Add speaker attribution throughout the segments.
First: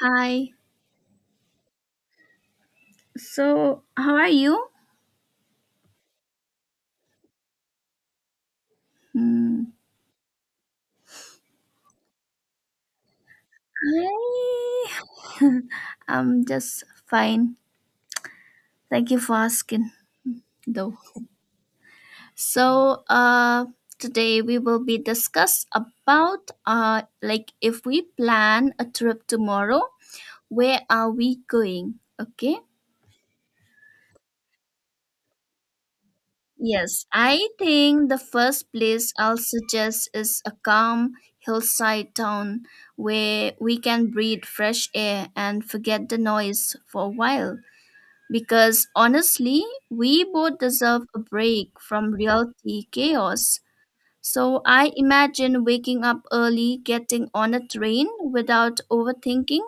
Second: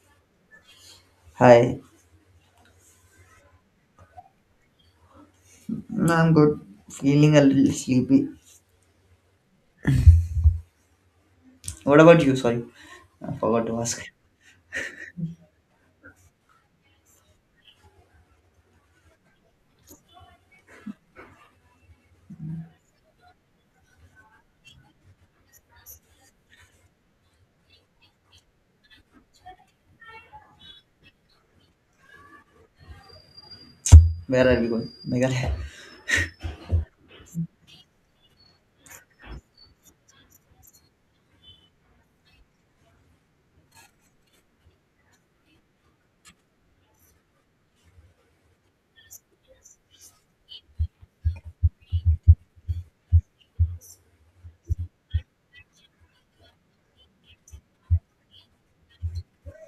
Speaker 1: Hi.
Speaker 2: Hi.
Speaker 1: So, how are you?
Speaker 2: I'm good. Feeling a little sleepy.
Speaker 1: Hmm.
Speaker 2: What about you? Sorry, I forgot to ask.
Speaker 1: I am just fine. Thank you for asking, though. So, uh, Today we will be discuss about like if we plan a trip tomorrow, where are we going? Okay.
Speaker 2: Where are we going? Meghalaya.
Speaker 1: Yes, I think the first place I'll suggest is a calm hillside town where we can breathe fresh air and forget the noise for a while. Because honestly, we both deserve a break from reality chaos. So I imagine waking up early, getting on a train without overthinking,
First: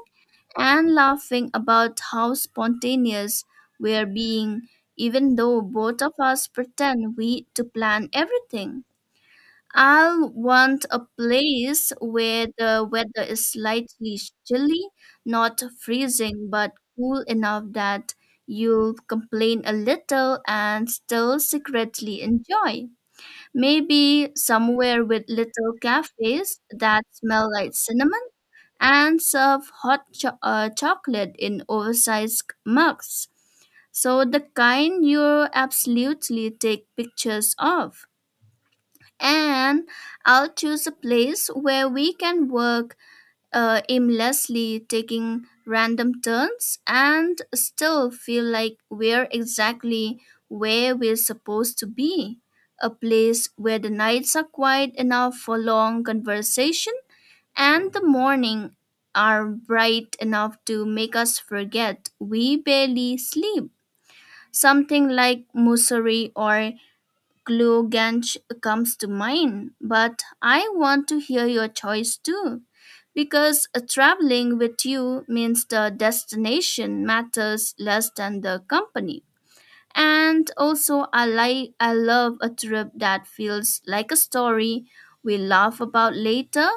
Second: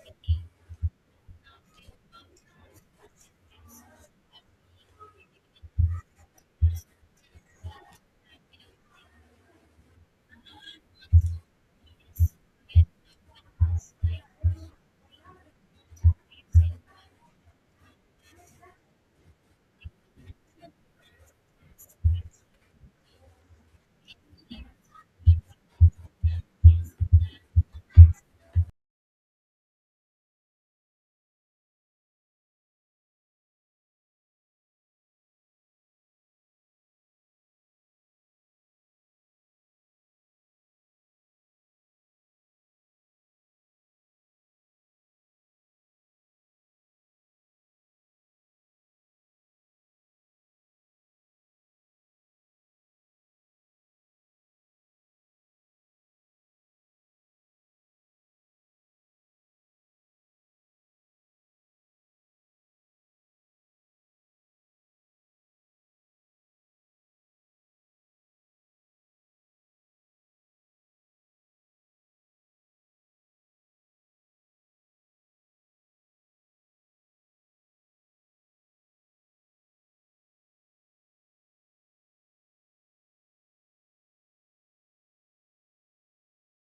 Speaker 1: and laughing about how spontaneous we're being, even though both of us pretend we to plan everything. I'll want a place where the weather is slightly chilly, not freezing, but cool enough that you'll complain a little and still secretly enjoy. Maybe somewhere with little cafes that smell like cinnamon and serve hot chocolate in oversized mugs. So, the kind you absolutely take pictures of and I'll choose a place where we can work aimlessly, taking random turns, and still feel like we're exactly where we're supposed to be. A place where the nights are quiet enough for long conversation and the morning are bright enough to make us forget we barely sleep. Something like Mussoorie or Gloganch comes to mind, but I want to hear your choice too, because traveling with you means the destination matters less than the company. And also, I love a trip that feels like a story we laugh about later,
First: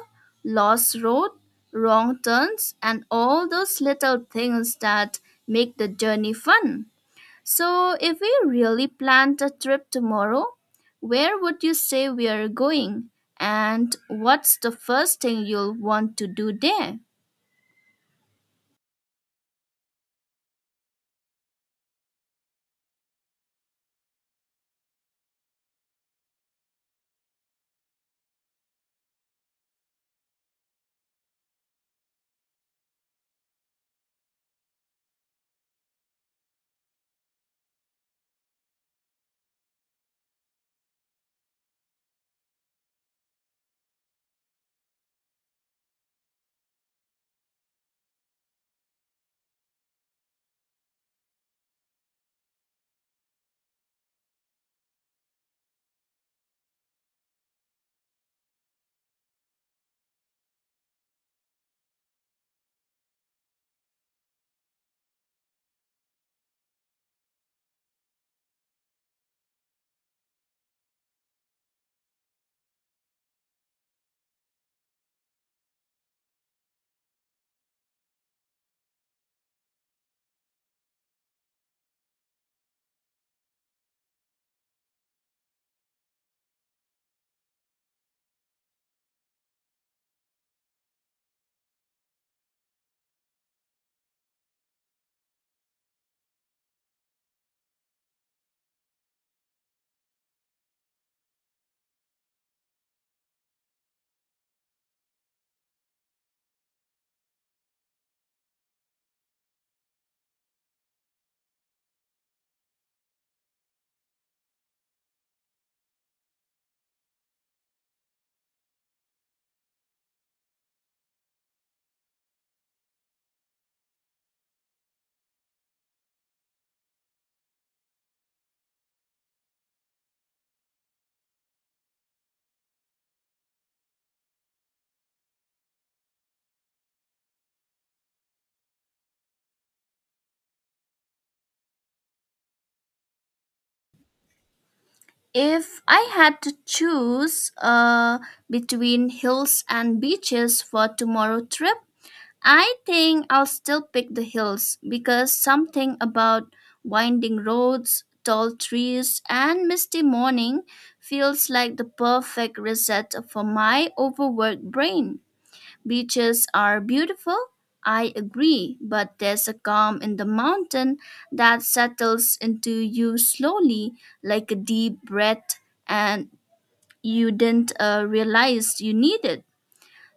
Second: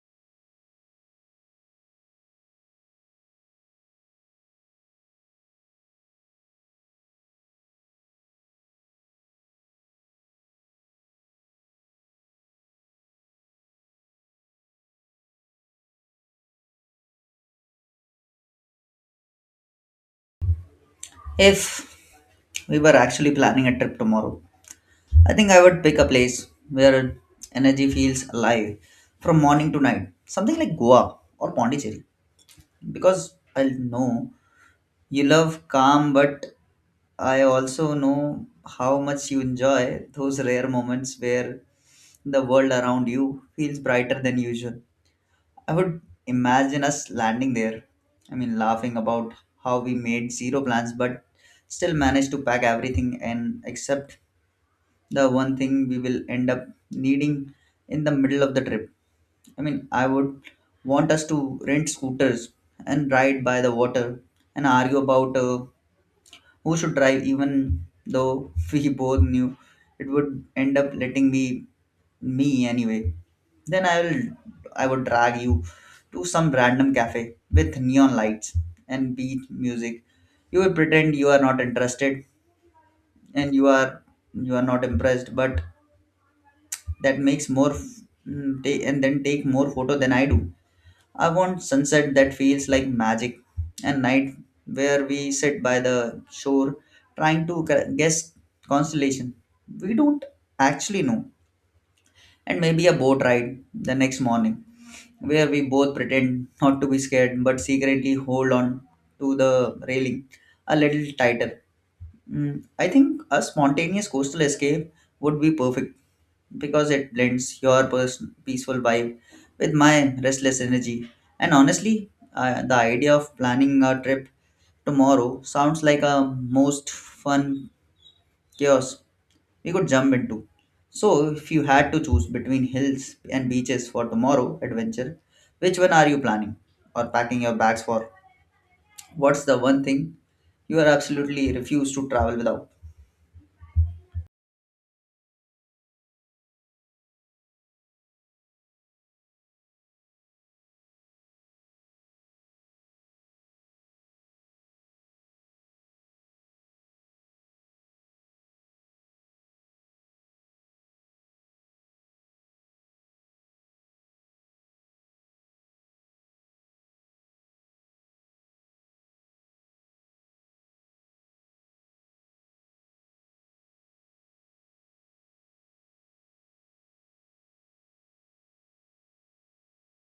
Speaker 1: lost road, wrong turns, and all those little things that make the journey fun. So, if we really planned a trip tomorrow, where would you say we are going? And what's the first thing you'll want to do there?
Speaker 2: If we were actually planning a trip tomorrow, I think I would pick a place where energy feels alive from morning to night. Something like Goa or Pondicherry. Because I know you love calm, but I also know how much you enjoy those rare moments where the world around you feels brighter than usual. I would imagine us landing there. I mean, laughing about how we made zero plans but still managed to pack everything and except the one thing we will end up needing in the middle of the trip. I mean, I would want us to rent scooters and ride by the water and argue about who should drive even though we both knew it would end up letting me anyway. Then I would drag you to some random cafe with neon lights and beat music. You will pretend you are not interested and you are not impressed, but that makes more and then take more photo than I do. I want sunset that feels like magic, and night where we sit by the shore trying to guess constellation we don't actually know, and maybe a boat ride the next morning where we both pretend not to be scared but secretly hold on to the railing a little tighter. I think a spontaneous coastal escape would be perfect because it blends your person peaceful vibe with my restless energy. And honestly, the idea of planning a trip tomorrow sounds like a most fun chaos we could jump into. So, if you had to choose between hills and beaches for tomorrow adventure, which one are you planning or packing your bags for? What's the one thing you are absolutely refuse to travel without?
Speaker 1: If I had to choose between hills and beaches for tomorrow trip, I think I'll still pick the hills because something about winding roads, tall trees, and misty morning feels like the perfect reset for my overworked brain. Beaches are beautiful, I agree, but there's a calm in the mountain that settles into you slowly, like a deep breath, and you didn't realize you needed.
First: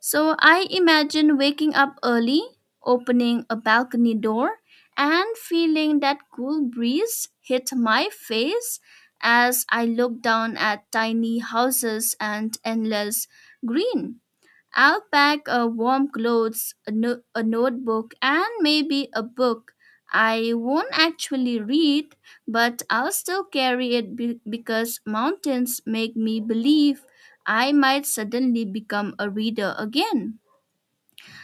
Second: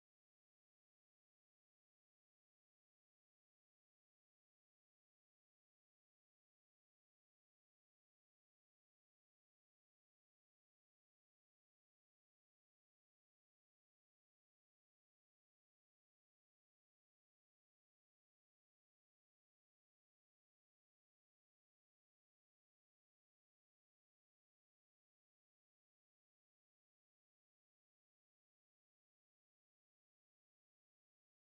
Speaker 1: So I imagine waking up early, opening a balcony door, and feeling that cool breeze hit my face as I looked down at tiny houses and endless green. I'll pack a warm clothes, a, no- a notebook, and maybe a book. I won't actually read, but I'll still carry it because mountains make me believe I might suddenly become a reader again.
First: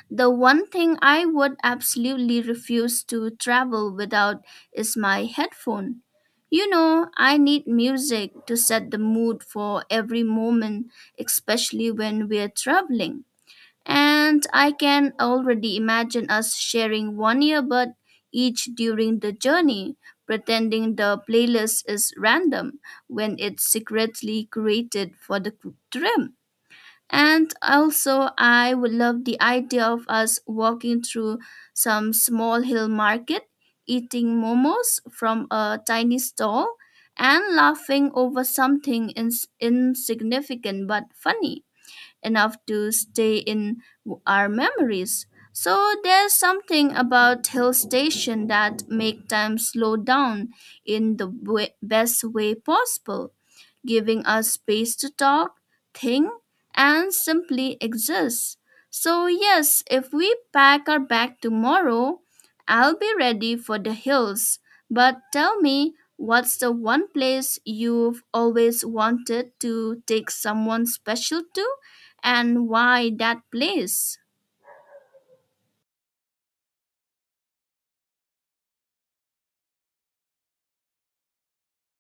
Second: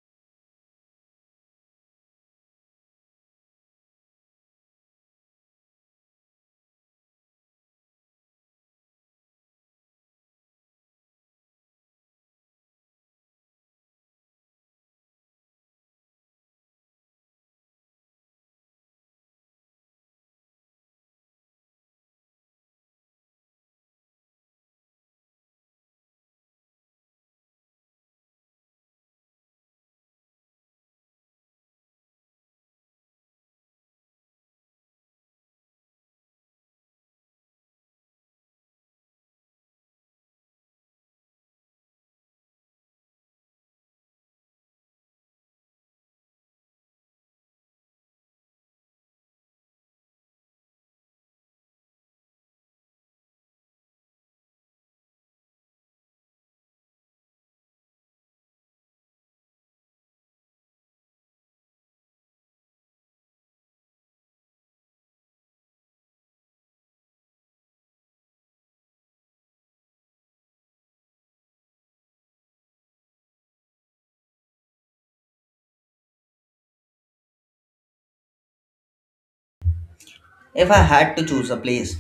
Speaker 1: The one thing I would absolutely refuse to travel without is my headphone. You know I need music to set the mood for every moment, especially when we're traveling. And I can already imagine us sharing one earbud each during the journey, pretending the playlist is random when it's secretly created for the trip. And also, I would love the idea of us walking through some small hill market, eating momos from a tiny stall, and laughing over something insignificant but funny enough to stay in our memories. So there's something about hill station that make time slow down in the best way possible, giving us space to talk, think, and simply exist. So, yes, if we pack our bag tomorrow, I'll be ready for the hills. But tell me, what's the one place you've always wanted to take someone special to, and why that place?
Speaker 2: If I had to choose a place,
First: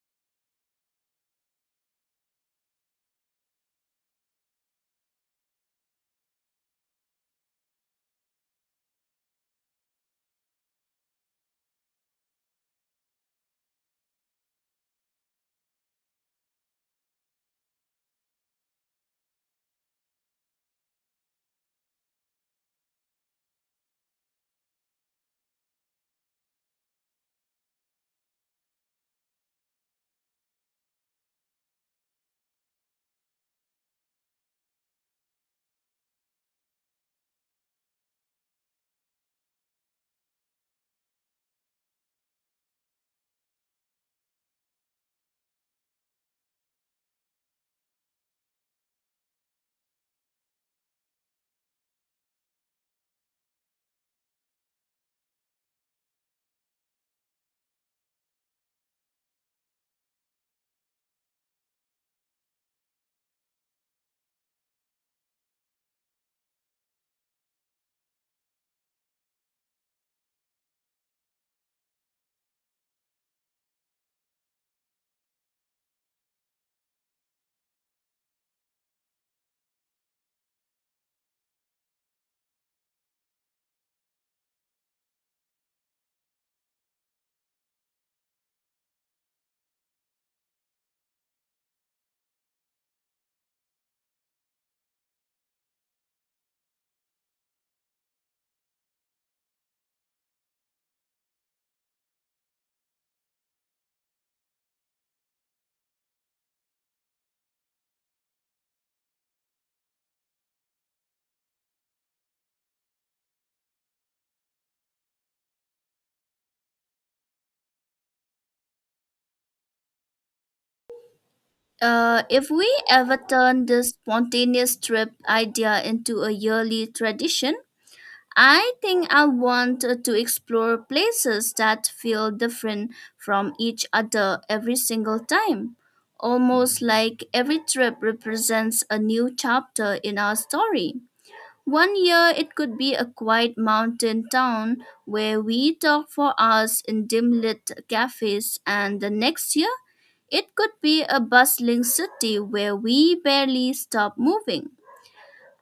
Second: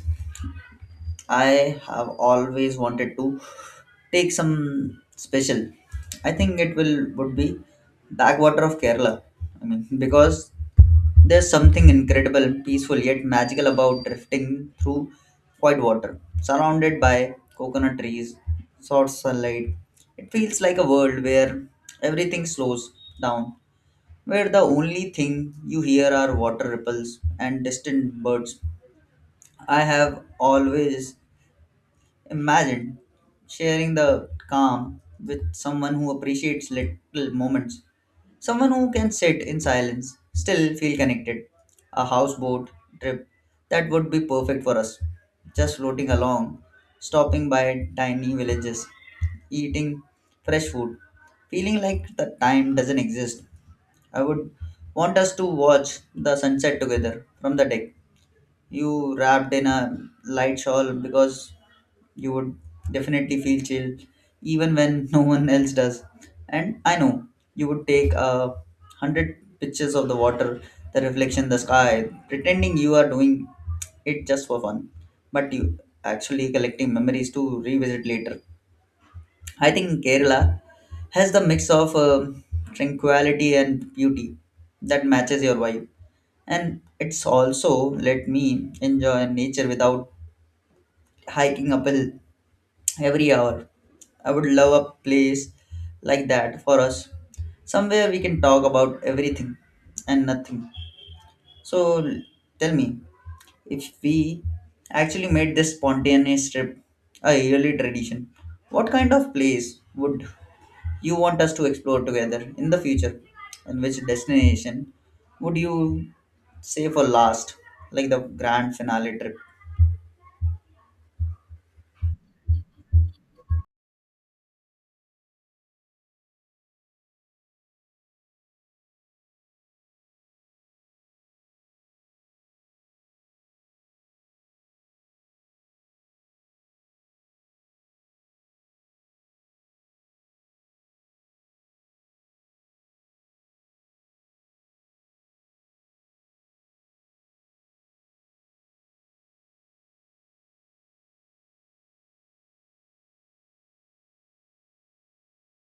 Speaker 2: I have always wanted to take some special. I think it will would be backwater of Kerala. I mean, because there's something incredible, peaceful yet magical about drifting through quiet water, surrounded by coconut trees, soft sunlight. It feels like a world where everything slows down, where the only thing you hear are water ripples and distant birds. I have always imagined sharing the calm with someone who appreciates little moments, someone who can sit in silence, still feel connected. A houseboat trip that would be perfect for us, just floating along, stopping by tiny villages, eating fresh food, feeling like the time doesn't exist. I would want us to watch the sunset together from the deck, you wrapped in a light shawl because you would definitely feel chill even when no one else does. And I know you would take a hundred pictures of the water, the reflection, the sky, pretending you are doing it just for fun, but you actually collecting memories to revisit later. I think kerala has the mix of tranquility and beauty that matches your vibe, and it's also let me enjoy nature without hiking up a hill every hour. I would love a place like that for us, somewhere we can talk about everything and nothing. So tell me, if we actually made this spontaneous trip a yearly tradition, what kind of place would you want us to explore together in the future? And which destination would you say for last, like the grand finale trip?
Speaker 1: If we ever turn this spontaneous trip idea into a yearly tradition, I think I want to explore places that feel different from each other every single time. Almost like every trip represents a new chapter in our story. One year it could be a quiet mountain town where we talk for hours in dim lit cafes, and the next year it could be a bustling city where we barely stop moving.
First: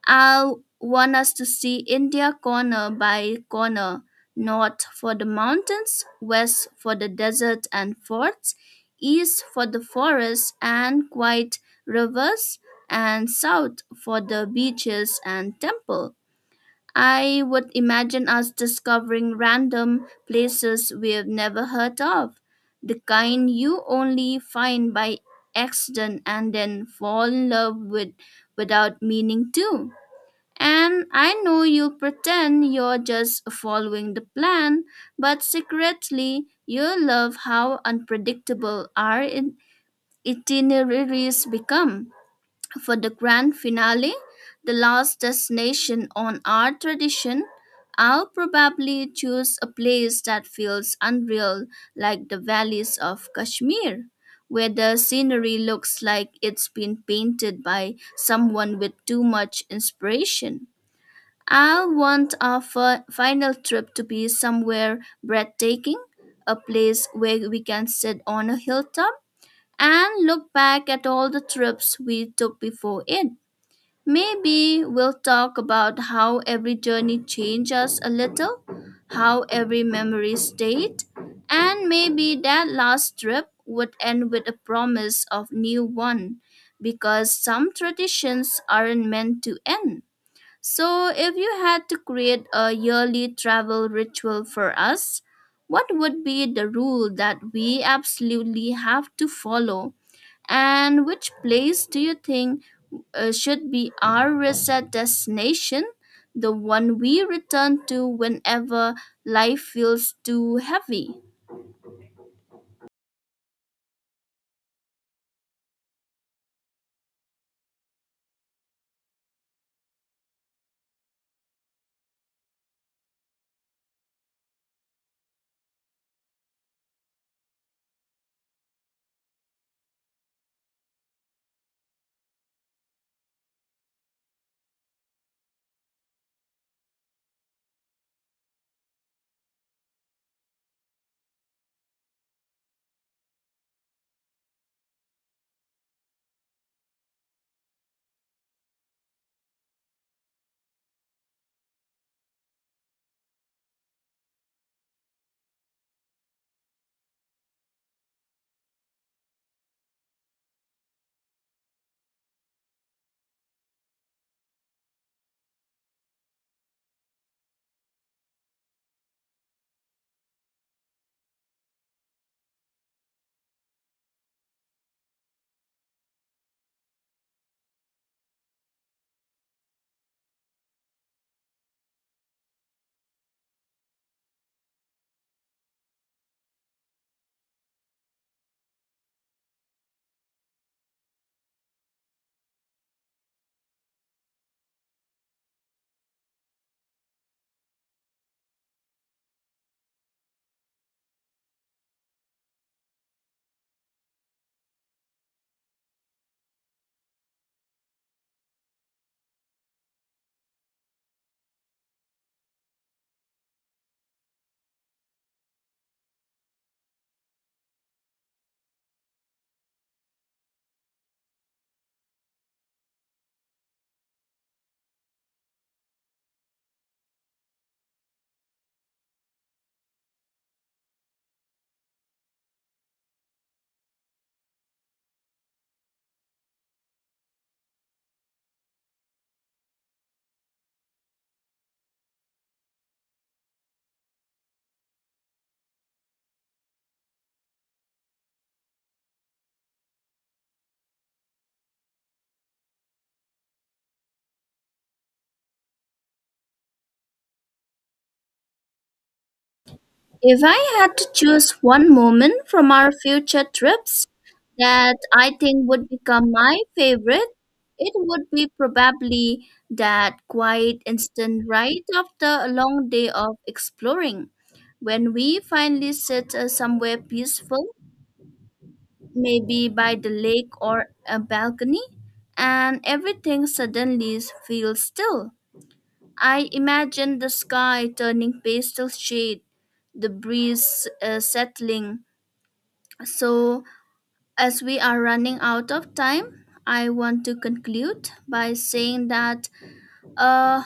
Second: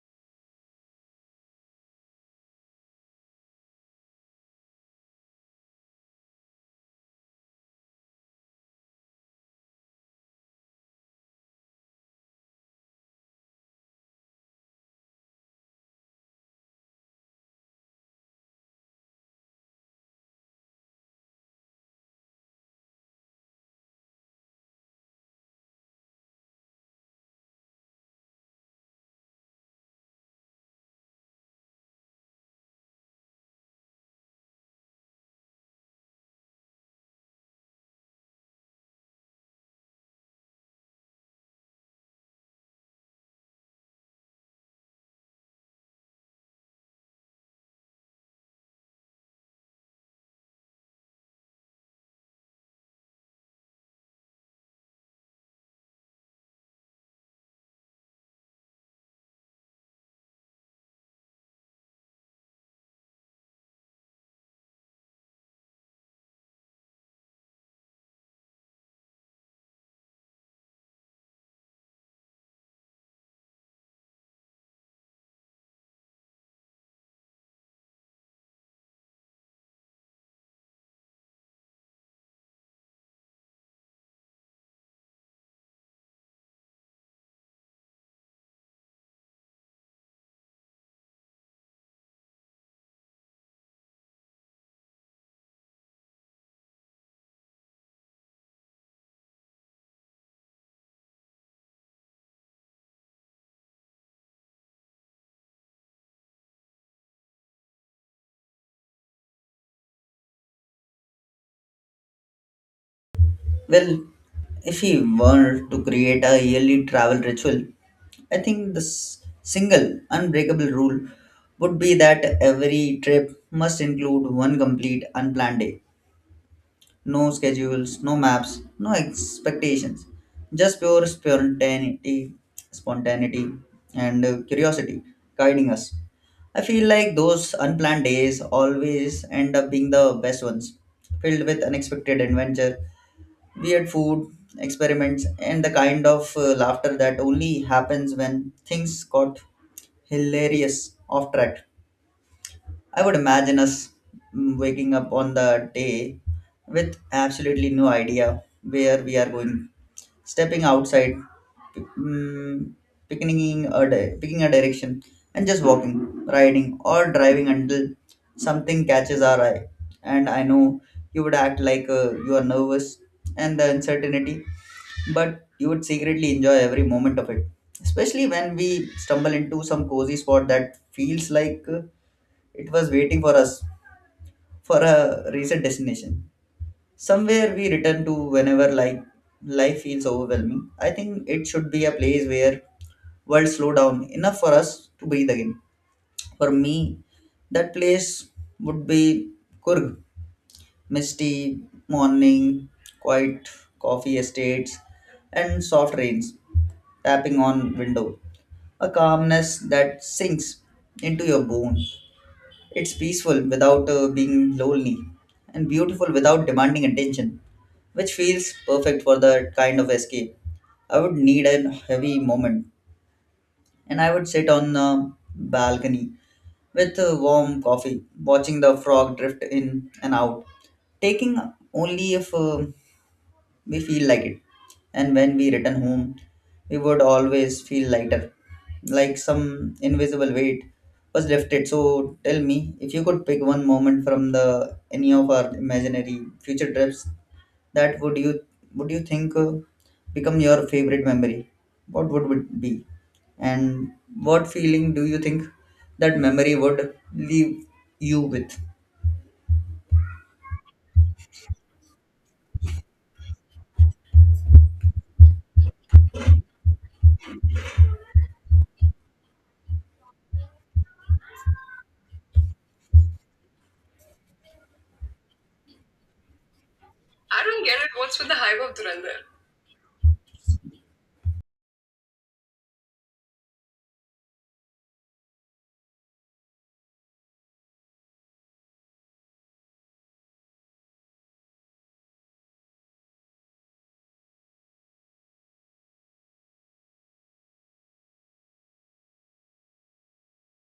Speaker 1: I want us to see India corner by corner, north for the mountains, west for the desert and forts, east for the forests and quiet rivers, and south for the beaches and temple. I would imagine us discovering random places we've never heard of, the kind you only find by accident and then fall in love with without meaning to. And I know you pretend you're just following the plan, but secretly you love how unpredictable our itineraries become. For the grand finale, the last destination on our tradition, I'll probably choose a place that feels unreal, like the valleys of Kashmir, where the scenery looks like it's been painted by someone with too much inspiration. I want our final trip to be somewhere breathtaking, a place where we can sit on a hilltop and look back at all the trips we took before it. Maybe we'll talk about how every journey changed us a little, how every memory stayed, and maybe that last trip would end with a promise of new one because some traditions aren't meant to end. So, if you had to create a yearly travel ritual for us, what would be the rule that we absolutely have to follow? And which place do you think should be our reset destination, the one we return to whenever life feels too heavy?
Speaker 2: Well, if he were to create a yearly travel ritual, I think the single unbreakable rule would be that every trip must include one complete unplanned day. No schedules, no maps, no expectations. Just pure spontaneity and curiosity guiding us. I feel like those unplanned days always end up being the best ones, filled with unexpected adventure, weird food, experiments, and the kind of laughter that only happens when things got hilarious off track. I would imagine us waking up on the day with absolutely no idea where we are going, stepping outside, mm, picking picking a direction, and just walking, riding, or driving until something catches our eye. And I know you would act like you are nervous and the uncertainty, but you would secretly enjoy every moment of it. Especially when we stumble into some cozy spot that feels like it was waiting for us. For a recent destination, somewhere we return to whenever like life feels overwhelming, I think it should be a place where world slow down enough for us to breathe again. For me, that place would be Kurg. Misty morning, quiet coffee estates, and soft rains tapping on window. A calmness that sinks into your bone. It's peaceful without being lonely, and beautiful without demanding attention, which feels perfect for that kind of escape. I would need a heavy moment, and I would sit on the balcony with a warm coffee, watching the frog drift in and out, taking only if we feel like it. And when we return home, we would always feel lighter, like some invisible weight was lifted. So tell me, if you could pick one moment from the any of our imaginary future trips, that would you think become your favorite memory? What would it be? And what feeling do you think that memory would leave you with?
Speaker 1: If I had to choose one moment from our future trips that I think would become my favorite, it would be probably that quiet instant right after a long day of exploring. When we finally sit somewhere
Speaker 2: I don't
Speaker 1: peaceful,
Speaker 2: get it. What's with the hype of Durandar?
Speaker 1: maybe by the lake or a balcony, and everything suddenly feels still. I imagine the sky turning pastel shade, the breeze settling. So, as we are running out of time, I want to conclude by saying that uh,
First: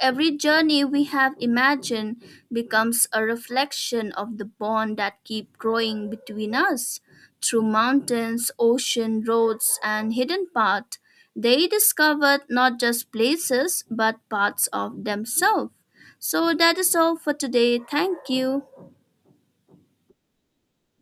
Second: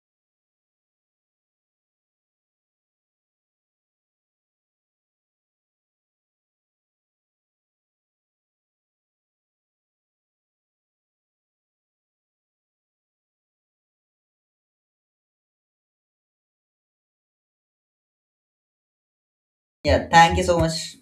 Speaker 1: every journey we have imagined becomes a reflection of the bond that keep growing between us. Through mountains, ocean, roads, and hidden paths, they discovered not just places but parts of themselves. So that is all for today. Thank you.
Speaker 2: Yeah, thank you so much.